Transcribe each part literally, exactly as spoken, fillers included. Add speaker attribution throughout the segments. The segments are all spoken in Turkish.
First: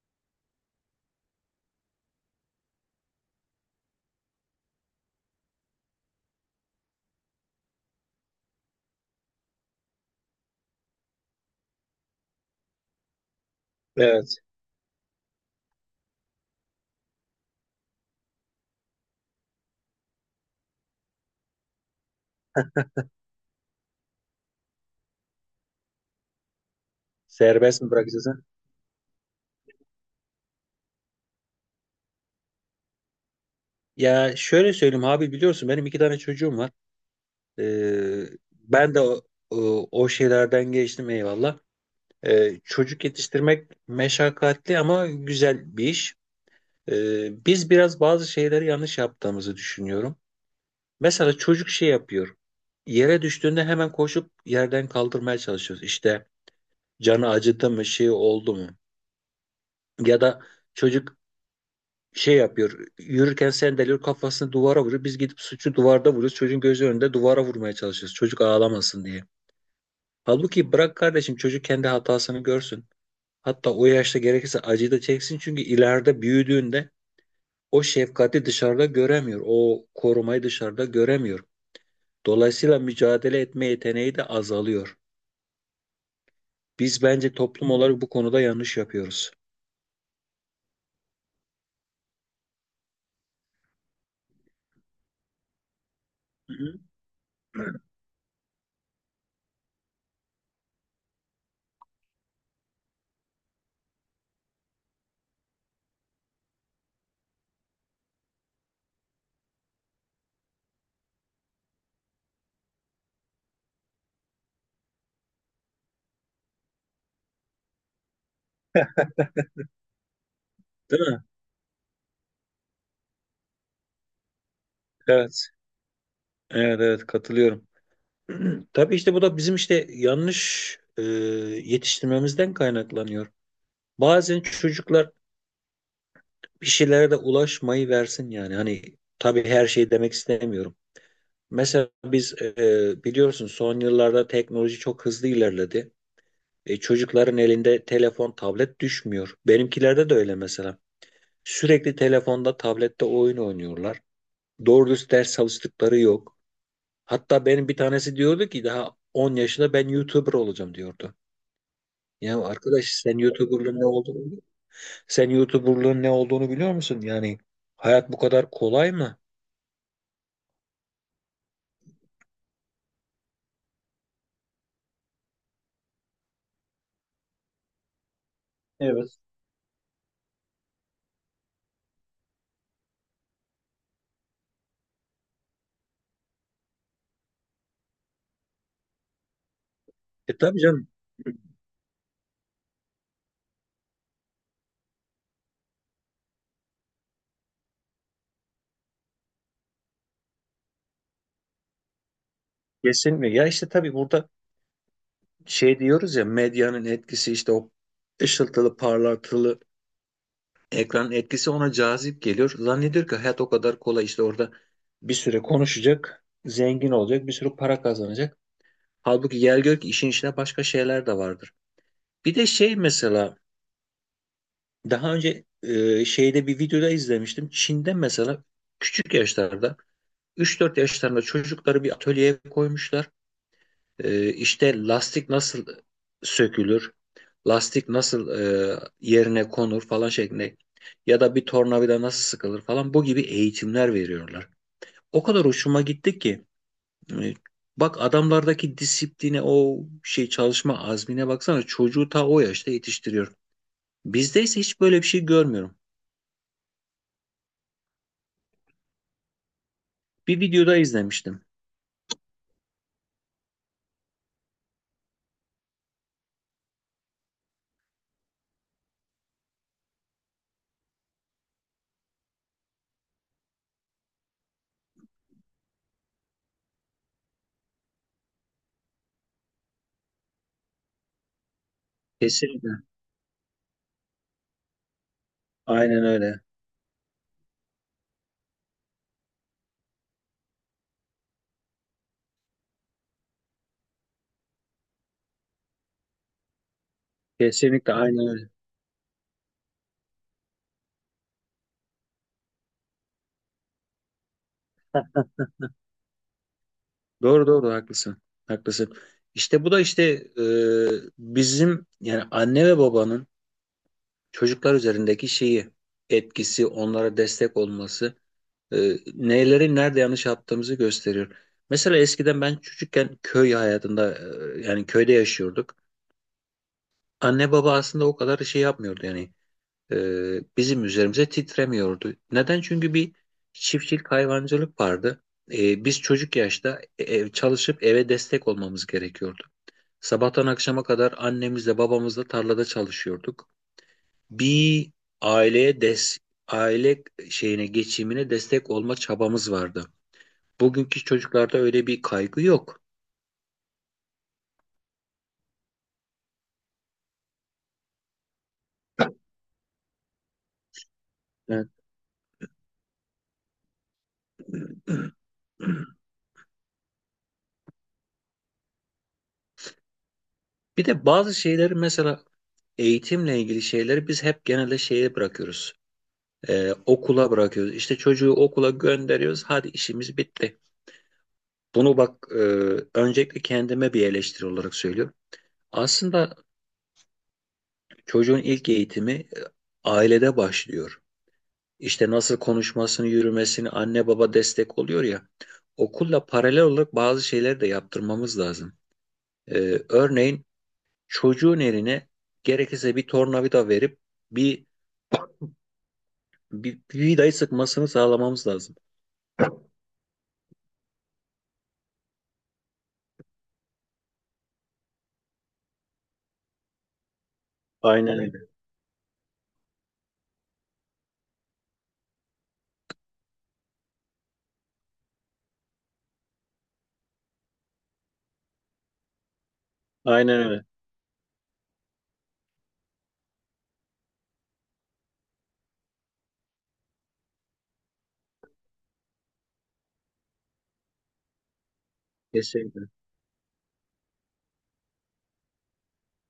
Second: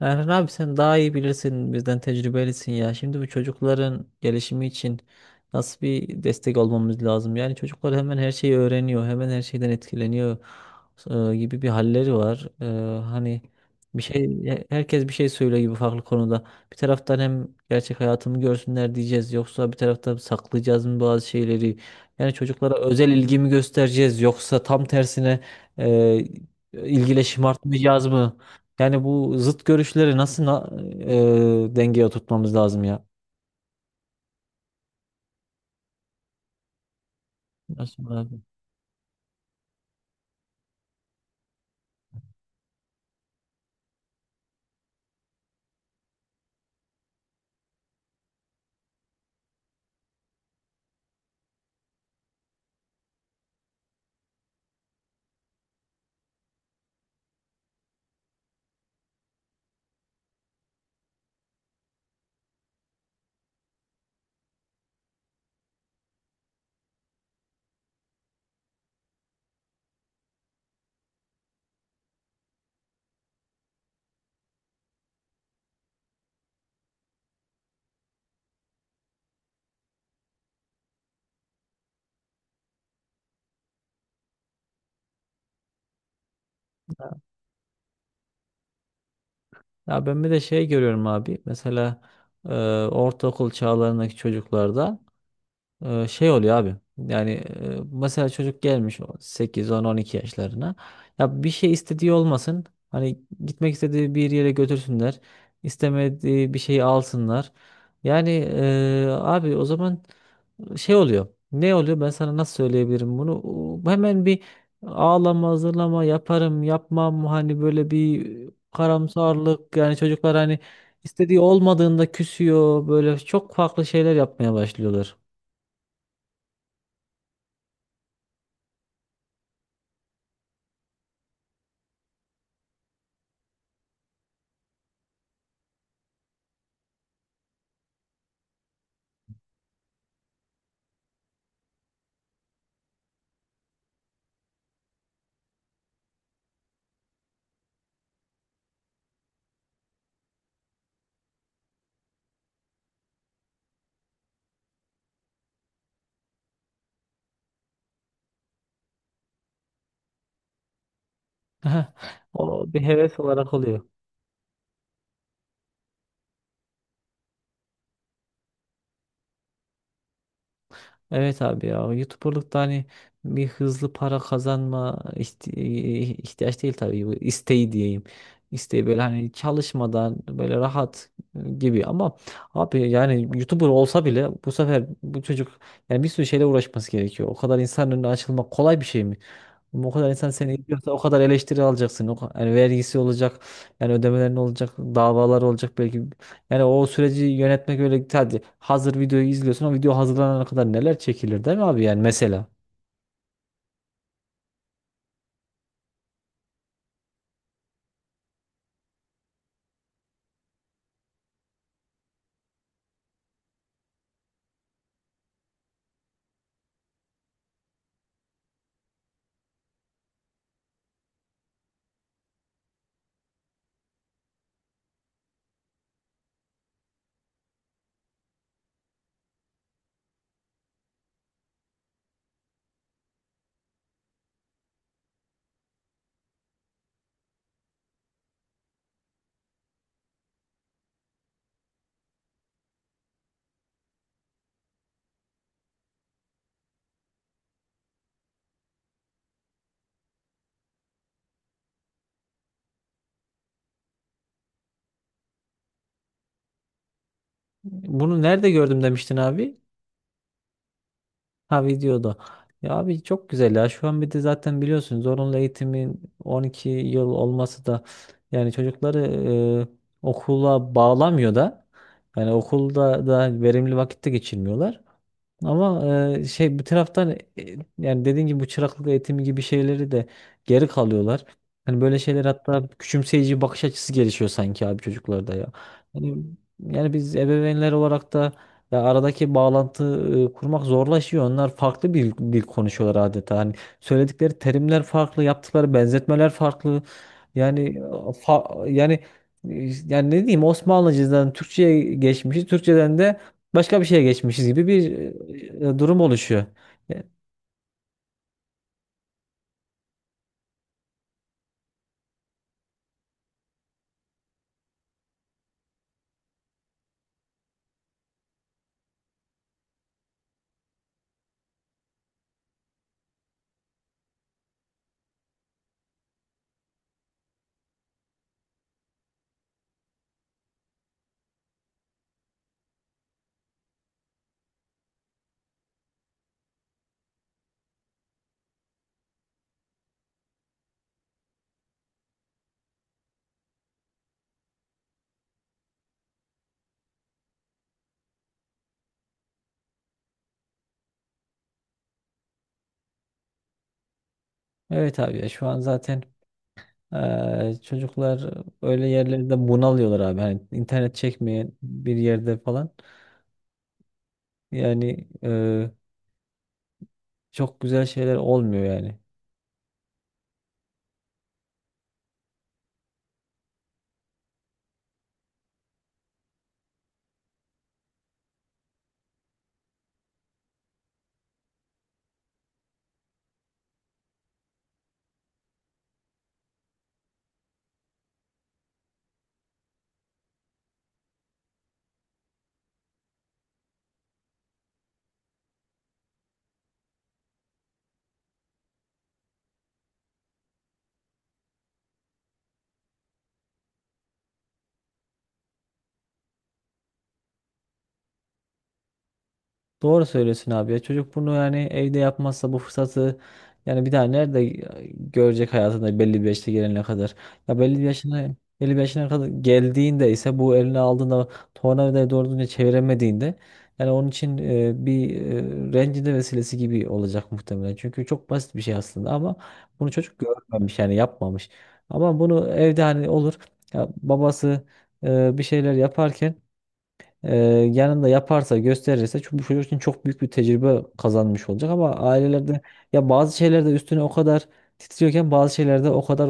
Speaker 1: Erhan abi sen daha iyi bilirsin bizden tecrübelisin ya. Şimdi bu çocukların gelişimi için nasıl bir destek olmamız lazım? Yani çocuklar hemen her şeyi öğreniyor, hemen her şeyden etkileniyor e, gibi bir halleri var. E, hani bir şey
Speaker 2: Evet.
Speaker 1: e, Herkes bir şey söylüyor gibi farklı konuda. Bir taraftan hem gerçek hayatımı görsünler diyeceğiz yoksa bir taraftan saklayacağız mı bazı şeyleri? Yani çocuklara özel ilgimi göstereceğiz yoksa tam tersine e, ilgiyle
Speaker 2: Serbest mi
Speaker 1: şımartmayacağız mı?
Speaker 2: bırakacaksın?
Speaker 1: Yani bu zıt görüşleri nasıl na- e, dengeye oturtmamız lazım ya?
Speaker 2: Ya şöyle söyleyeyim abi, biliyorsun benim iki tane çocuğum var.
Speaker 1: Nasıl
Speaker 2: Ee,
Speaker 1: abi?
Speaker 2: Ben de o, o o şeylerden geçtim, eyvallah. Ee, çocuk yetiştirmek meşakkatli ama güzel bir iş. Ee, biz biraz bazı şeyleri yanlış yaptığımızı düşünüyorum. Mesela çocuk şey yapıyor. Yere düştüğünde hemen koşup yerden kaldırmaya çalışıyoruz. İşte canı acıdı mı, şey oldu mu? Ya da çocuk şey yapıyor. Yürürken sendeliyor, kafasını duvara vuruyor. Biz gidip suçu duvarda vuruyoruz. Çocuğun gözü önünde duvara vurmaya çalışıyoruz. Çocuk ağlamasın diye. Halbuki bırak kardeşim, çocuk kendi hatasını görsün. Hatta o yaşta gerekirse acıyı da çeksin. Çünkü ileride büyüdüğünde o şefkati dışarıda göremiyor. O korumayı dışarıda göremiyor. Dolayısıyla mücadele etme yeteneği de azalıyor. Biz bence toplum olarak bu konuda yanlış yapıyoruz.
Speaker 1: Ya ben bir de şey görüyorum abi. Mesela e, ortaokul çağlarındaki çocuklarda e, şey
Speaker 2: Hı
Speaker 1: oluyor abi.
Speaker 2: hı.
Speaker 1: Yani e, mesela çocuk gelmiş sekiz, on, on iki yaşlarına. Ya bir şey istediği olmasın. Hani gitmek istediği bir yere götürsünler. İstemediği bir şeyi alsınlar. Yani e, abi o zaman şey oluyor. Ne oluyor? Ben sana nasıl söyleyebilirim bunu? O- Hemen bir ağlama, hazırlama yaparım, yapmam. Hani böyle bir karamsarlık. Yani çocuklar hani
Speaker 2: Değil mi?
Speaker 1: istediği olmadığında küsüyor. Böyle çok farklı şeyler yapmaya başlıyorlar.
Speaker 2: Evet. Evet, evet, katılıyorum. Tabii işte bu da bizim işte yanlış e, yetiştirmemizden kaynaklanıyor. Bazen çocuklar bir şeylere de ulaşmayı versin yani. Hani tabii her şey demek istemiyorum. Mesela biz e, e, biliyorsun son yıllarda teknoloji çok hızlı ilerledi. E, çocukların elinde telefon, tablet düşmüyor. Benimkilerde de öyle mesela. Sürekli telefonda, tablette oyun oynuyorlar. Doğru dürüst ders çalıştıkları yok. Hatta benim bir tanesi diyordu ki daha on yaşında ben YouTuber olacağım diyordu. Ya
Speaker 1: O bir
Speaker 2: arkadaş, sen
Speaker 1: heves olarak
Speaker 2: YouTuber'lığın
Speaker 1: oluyor.
Speaker 2: ne olduğunu biliyor musun? Sen YouTuber'lığın ne olduğunu biliyor musun? Yani hayat bu kadar kolay mı?
Speaker 1: Evet abi ya o YouTuber'lıkta hani bir hızlı para kazanma ihti- ihtiyaç değil tabii bu isteği diyeyim. İsteği böyle
Speaker 2: Evet.
Speaker 1: hani çalışmadan böyle rahat gibi ama abi yani YouTuber olsa bile bu sefer bu çocuk yani bir sürü şeyle uğraşması gerekiyor. O kadar insan önüne açılmak kolay bir şey mi? Ama o kadar insan
Speaker 2: E
Speaker 1: seni
Speaker 2: tabii canım.
Speaker 1: izliyorsa o kadar eleştiri alacaksın. O, ka- yani vergisi olacak, yani ödemelerin olacak, davalar olacak belki. Yani o süreci yönetmek öyle hadi hazır videoyu izliyorsun o video hazırlanana kadar neler çekilir değil mi abi yani mesela.
Speaker 2: Kesinlikle. Ya işte tabii burada şey diyoruz ya, medyanın etkisi, işte o ışıltılı, parlatılı ekranın etkisi ona cazip geliyor. Zannediyor ki hayat o kadar kolay, işte orada bir süre konuşacak, zengin olacak, bir sürü para kazanacak. Halbuki gel gör ki işin içine başka şeyler de vardır. Bir de şey mesela, daha önce e, şeyde bir videoda izlemiştim. Çin'de mesela küçük yaşlarda, üç dört yaşlarında çocukları bir atölyeye koymuşlar. E, işte lastik nasıl sökülür, lastik nasıl e, yerine konur falan şeklinde, ya da bir tornavida nasıl sıkılır falan, bu gibi eğitimler veriyorlar. O kadar hoşuma gitti ki e, bak adamlardaki disipline, o şey çalışma azmine baksana, çocuğu ta o yaşta yetiştiriyor. Bizde ise hiç böyle bir şey görmüyorum.
Speaker 1: Bunu nerede gördüm demiştin abi?
Speaker 2: Bir videoda izlemiştim.
Speaker 1: Ha, videoda. Ya abi çok güzel ya şu an bir de zaten biliyorsun zorunlu eğitimin on iki yıl olması da yani çocukları e, okula bağlamıyor da yani okulda da verimli vakitte geçirmiyorlar. Ama e, şey bir taraftan e, yani dediğin gibi bu çıraklık eğitimi gibi şeyleri de geri kalıyorlar. Hani böyle şeyler hatta
Speaker 2: Kesinlikle.
Speaker 1: küçümseyici bakış açısı gelişiyor sanki abi çocuklarda ya.
Speaker 2: Aynen
Speaker 1: Yani,
Speaker 2: öyle.
Speaker 1: yani biz ebeveynler olarak da ya aradaki bağlantı e, kurmak zorlaşıyor. Onlar farklı bir dil konuşuyorlar adeta. Hani söyledikleri terimler farklı, yaptıkları benzetmeler farklı. Yani e,
Speaker 2: Kesinlikle, aynen öyle.
Speaker 1: fa- yani e, yani ne diyeyim Osmanlıcadan Türkçe'ye geçmişiz. Türkçeden de başka bir şeye geçmişiz gibi bir e, e, durum oluşuyor. E,
Speaker 2: Doğru doğru, haklısın. Haklısın. İşte bu da işte e, bizim yani anne ve babanın çocuklar üzerindeki şeyi, etkisi, onlara destek olması e, neleri nerede yanlış yaptığımızı gösteriyor. Mesela eskiden ben çocukken köy hayatında, e, yani köyde yaşıyorduk. Anne baba aslında o kadar şey yapmıyordu yani, e, bizim üzerimize titremiyordu. Neden? Çünkü bir çiftçilik hayvancılık vardı. E, biz çocuk yaşta e, ev, çalışıp eve destek olmamız gerekiyordu. Sabahtan akşama kadar annemizle babamızla tarlada çalışıyorduk. Bir aileye des aile şeyine, geçimine destek olma çabamız vardı. Bugünkü çocuklarda öyle bir kaygı yok.
Speaker 1: Evet abi ya şu an zaten e, çocuklar öyle yerlerde bunalıyorlar abi. Hani internet çekmeyen
Speaker 2: Evet.
Speaker 1: bir yerde falan. Yani e, çok güzel şeyler olmuyor yani.
Speaker 2: Bir de bazı şeyleri, mesela eğitimle ilgili şeyleri biz hep genelde şeye bırakıyoruz. Ee, okula bırakıyoruz. İşte çocuğu okula gönderiyoruz. Hadi işimiz bitti. Bunu bak, e, öncelikle kendime bir eleştiri olarak söylüyorum. Aslında çocuğun ilk eğitimi e, ailede başlıyor. İşte nasıl konuşmasını, yürümesini anne baba destek oluyor ya. Okulla paralel olarak bazı şeyleri de yaptırmamız lazım. Ee, örneğin çocuğun eline gerekirse bir tornavida verip bir, bir, bir vidayı sıkmasını sağlamamız lazım.
Speaker 1: Doğru söylüyorsun abi ya. Çocuk bunu yani evde yapmazsa bu fırsatı yani bir daha nerede görecek hayatında belli bir yaşta gelene kadar. Ya belli bir
Speaker 2: Aynen
Speaker 1: yaşına
Speaker 2: öyle.
Speaker 1: belli bir yaşına kadar geldiğinde ise bu eline aldığında tornavidayı doğru düzgün çeviremediğinde yani onun için e, bir e, rencide vesilesi gibi olacak muhtemelen. Çünkü çok basit bir şey aslında ama bunu çocuk
Speaker 2: Aynen öyle.
Speaker 1: görmemiş yani yapmamış. Ama bunu evde hani olur ya babası e, bir şeyler yaparken ee, yanında yaparsa gösterirse çok- bu çocuk için çok büyük bir tecrübe kazanmış olacak ama ailelerde
Speaker 2: Kesinlikle.
Speaker 1: ya bazı şeylerde üstüne o kadar titriyorken bazı şeylerde o kadar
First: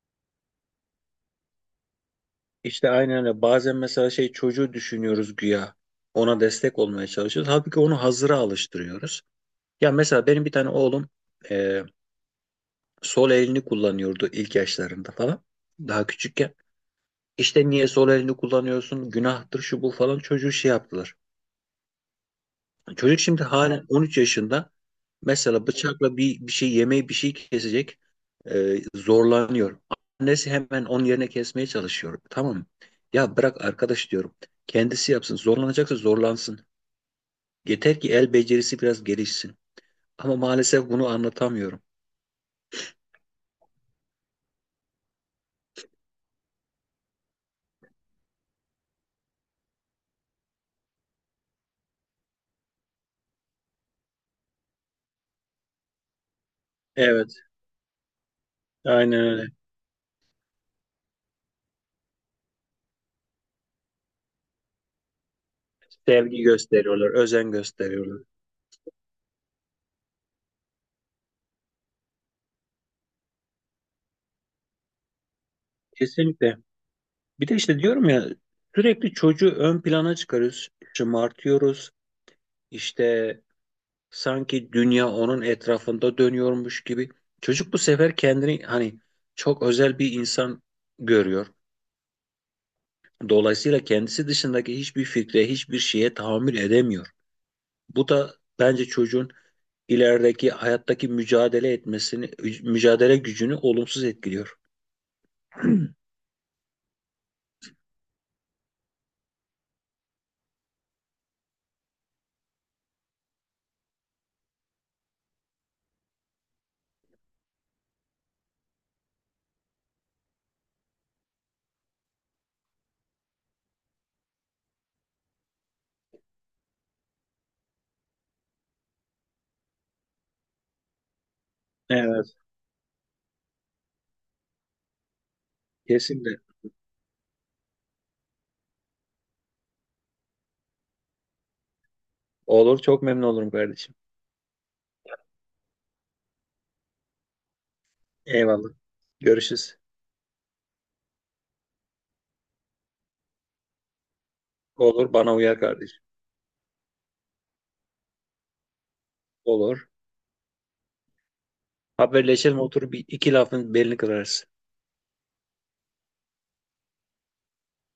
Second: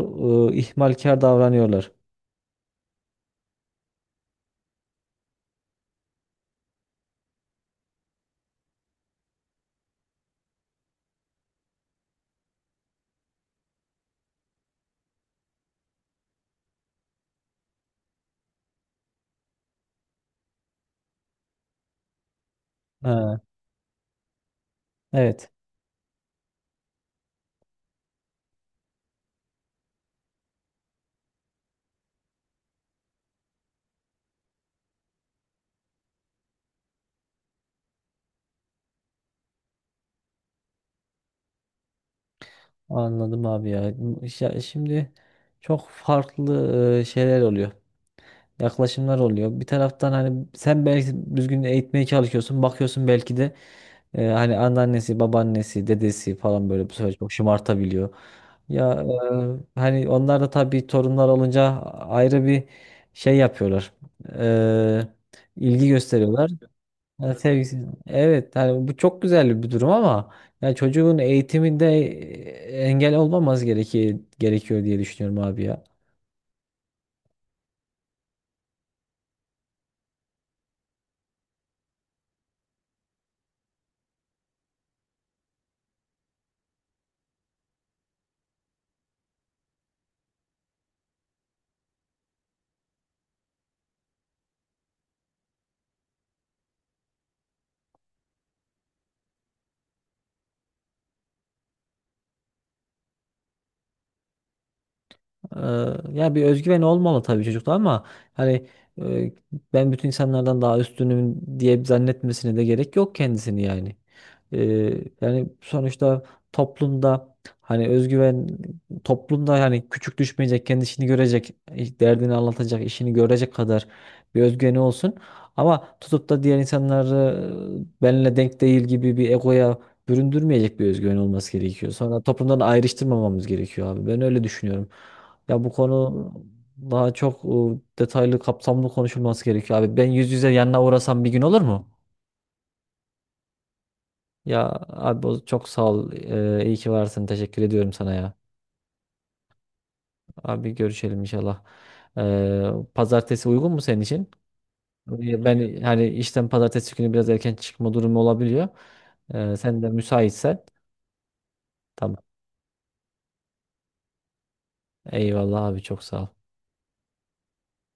Speaker 1: e, ihmalkar davranıyorlar.
Speaker 2: İşte aynen öyle. Bazen mesela şey, çocuğu düşünüyoruz güya. Ona destek olmaya çalışıyoruz. Halbuki onu hazıra alıştırıyoruz. Ya mesela benim bir tane oğlum e, sol elini kullanıyordu ilk yaşlarında falan. Daha küçükken. İşte niye sol elini kullanıyorsun? Günahtır şu bu falan, çocuğu şey yaptılar. Çocuk
Speaker 1: Ha,
Speaker 2: şimdi halen evet. on üç yaşında.
Speaker 1: evet,
Speaker 2: Mesela bıçakla bir, bir şey, yemeği, bir şey kesecek. E, zorlanıyor. Annesi hemen onun yerine kesmeye çalışıyor. Tamam mı? Ya bırak arkadaş diyorum. Kendisi yapsın. Zorlanacaksa zorlansın. Yeter ki el becerisi biraz gelişsin. Ama maalesef bunu anlatamıyorum.
Speaker 1: anladım abi ya. Ya şimdi çok farklı e, şeyler oluyor. Yaklaşımlar oluyor. Bir taraftan hani sen belki düzgün eğitmeye çalışıyorsun. Bakıyorsun belki de Ee, hani anneannesi, babaannesi, dedesi falan böyle bu sefer çok
Speaker 2: Evet,
Speaker 1: şımartabiliyor. Ya
Speaker 2: aynen öyle.
Speaker 1: e, hani onlar da tabii torunlar olunca ayrı bir şey yapıyorlar. Ee, ilgi
Speaker 2: Sevgi
Speaker 1: gösteriyorlar.
Speaker 2: gösteriyorlar,
Speaker 1: Ya
Speaker 2: özen
Speaker 1: sevgisi.
Speaker 2: gösteriyorlar.
Speaker 1: Evet hani bu çok güzel bir durum ama yani çocuğun eğitiminde e, engel olmaması gerekiyor, gerekiyor diye düşünüyorum abi ya.
Speaker 2: Kesinlikle. Bir de işte diyorum ya, sürekli çocuğu ön plana çıkarıyoruz. Şımartıyoruz. İşte. Sanki dünya onun etrafında dönüyormuş gibi. Çocuk bu sefer kendini hani çok özel bir insan görüyor. Dolayısıyla kendisi dışındaki hiçbir fikre, hiçbir şeye tahammül edemiyor. Bu da bence çocuğun ilerideki hayattaki mücadele etmesini, mücadele gücünü olumsuz etkiliyor.
Speaker 1: Ee, Ya bir özgüven olmalı tabii çocukta ama hani e, ben bütün insanlardan daha üstünüm diye zannetmesine de gerek yok kendisini yani. Ee, Yani sonuçta toplumda hani özgüven toplumda yani küçük düşmeyecek, kendisini görecek, iş- derdini anlatacak, işini görecek kadar bir özgüveni olsun. Ama tutup da diğer insanları e, benimle denk değil gibi bir egoya büründürmeyecek bir özgüven olması gerekiyor. Sonra
Speaker 2: Evet,
Speaker 1: toplumdan ayrıştırmamamız gerekiyor abi. Ben öyle düşünüyorum. Ya bu konu
Speaker 2: kesinlikle.
Speaker 1: daha çok e, detaylı, kapsamlı konuşulması gerekiyor abi. Ben yüz yüze yanına uğrasam bir gün olur mu?
Speaker 2: Olur, çok memnun olurum kardeşim.
Speaker 1: Ya abi o- çok sağ ol. Ee, iyi ki varsın. Teşekkür ediyorum sana ya.
Speaker 2: Eyvallah. Görüşürüz.
Speaker 1: Abi görüşelim inşallah. Ee, pazartesi uygun mu senin için?
Speaker 2: Olur, bana
Speaker 1: Ee,
Speaker 2: uyar
Speaker 1: Ben
Speaker 2: kardeşim.
Speaker 1: hani işten pazartesi günü biraz erken çıkma durumu olabiliyor. Ee, sen de
Speaker 2: Olur.
Speaker 1: müsaitsen. Tamam.
Speaker 2: Haberleşelim, oturup bir iki lafın belini kırarız.
Speaker 1: Eyvallah abi çok sağ ol.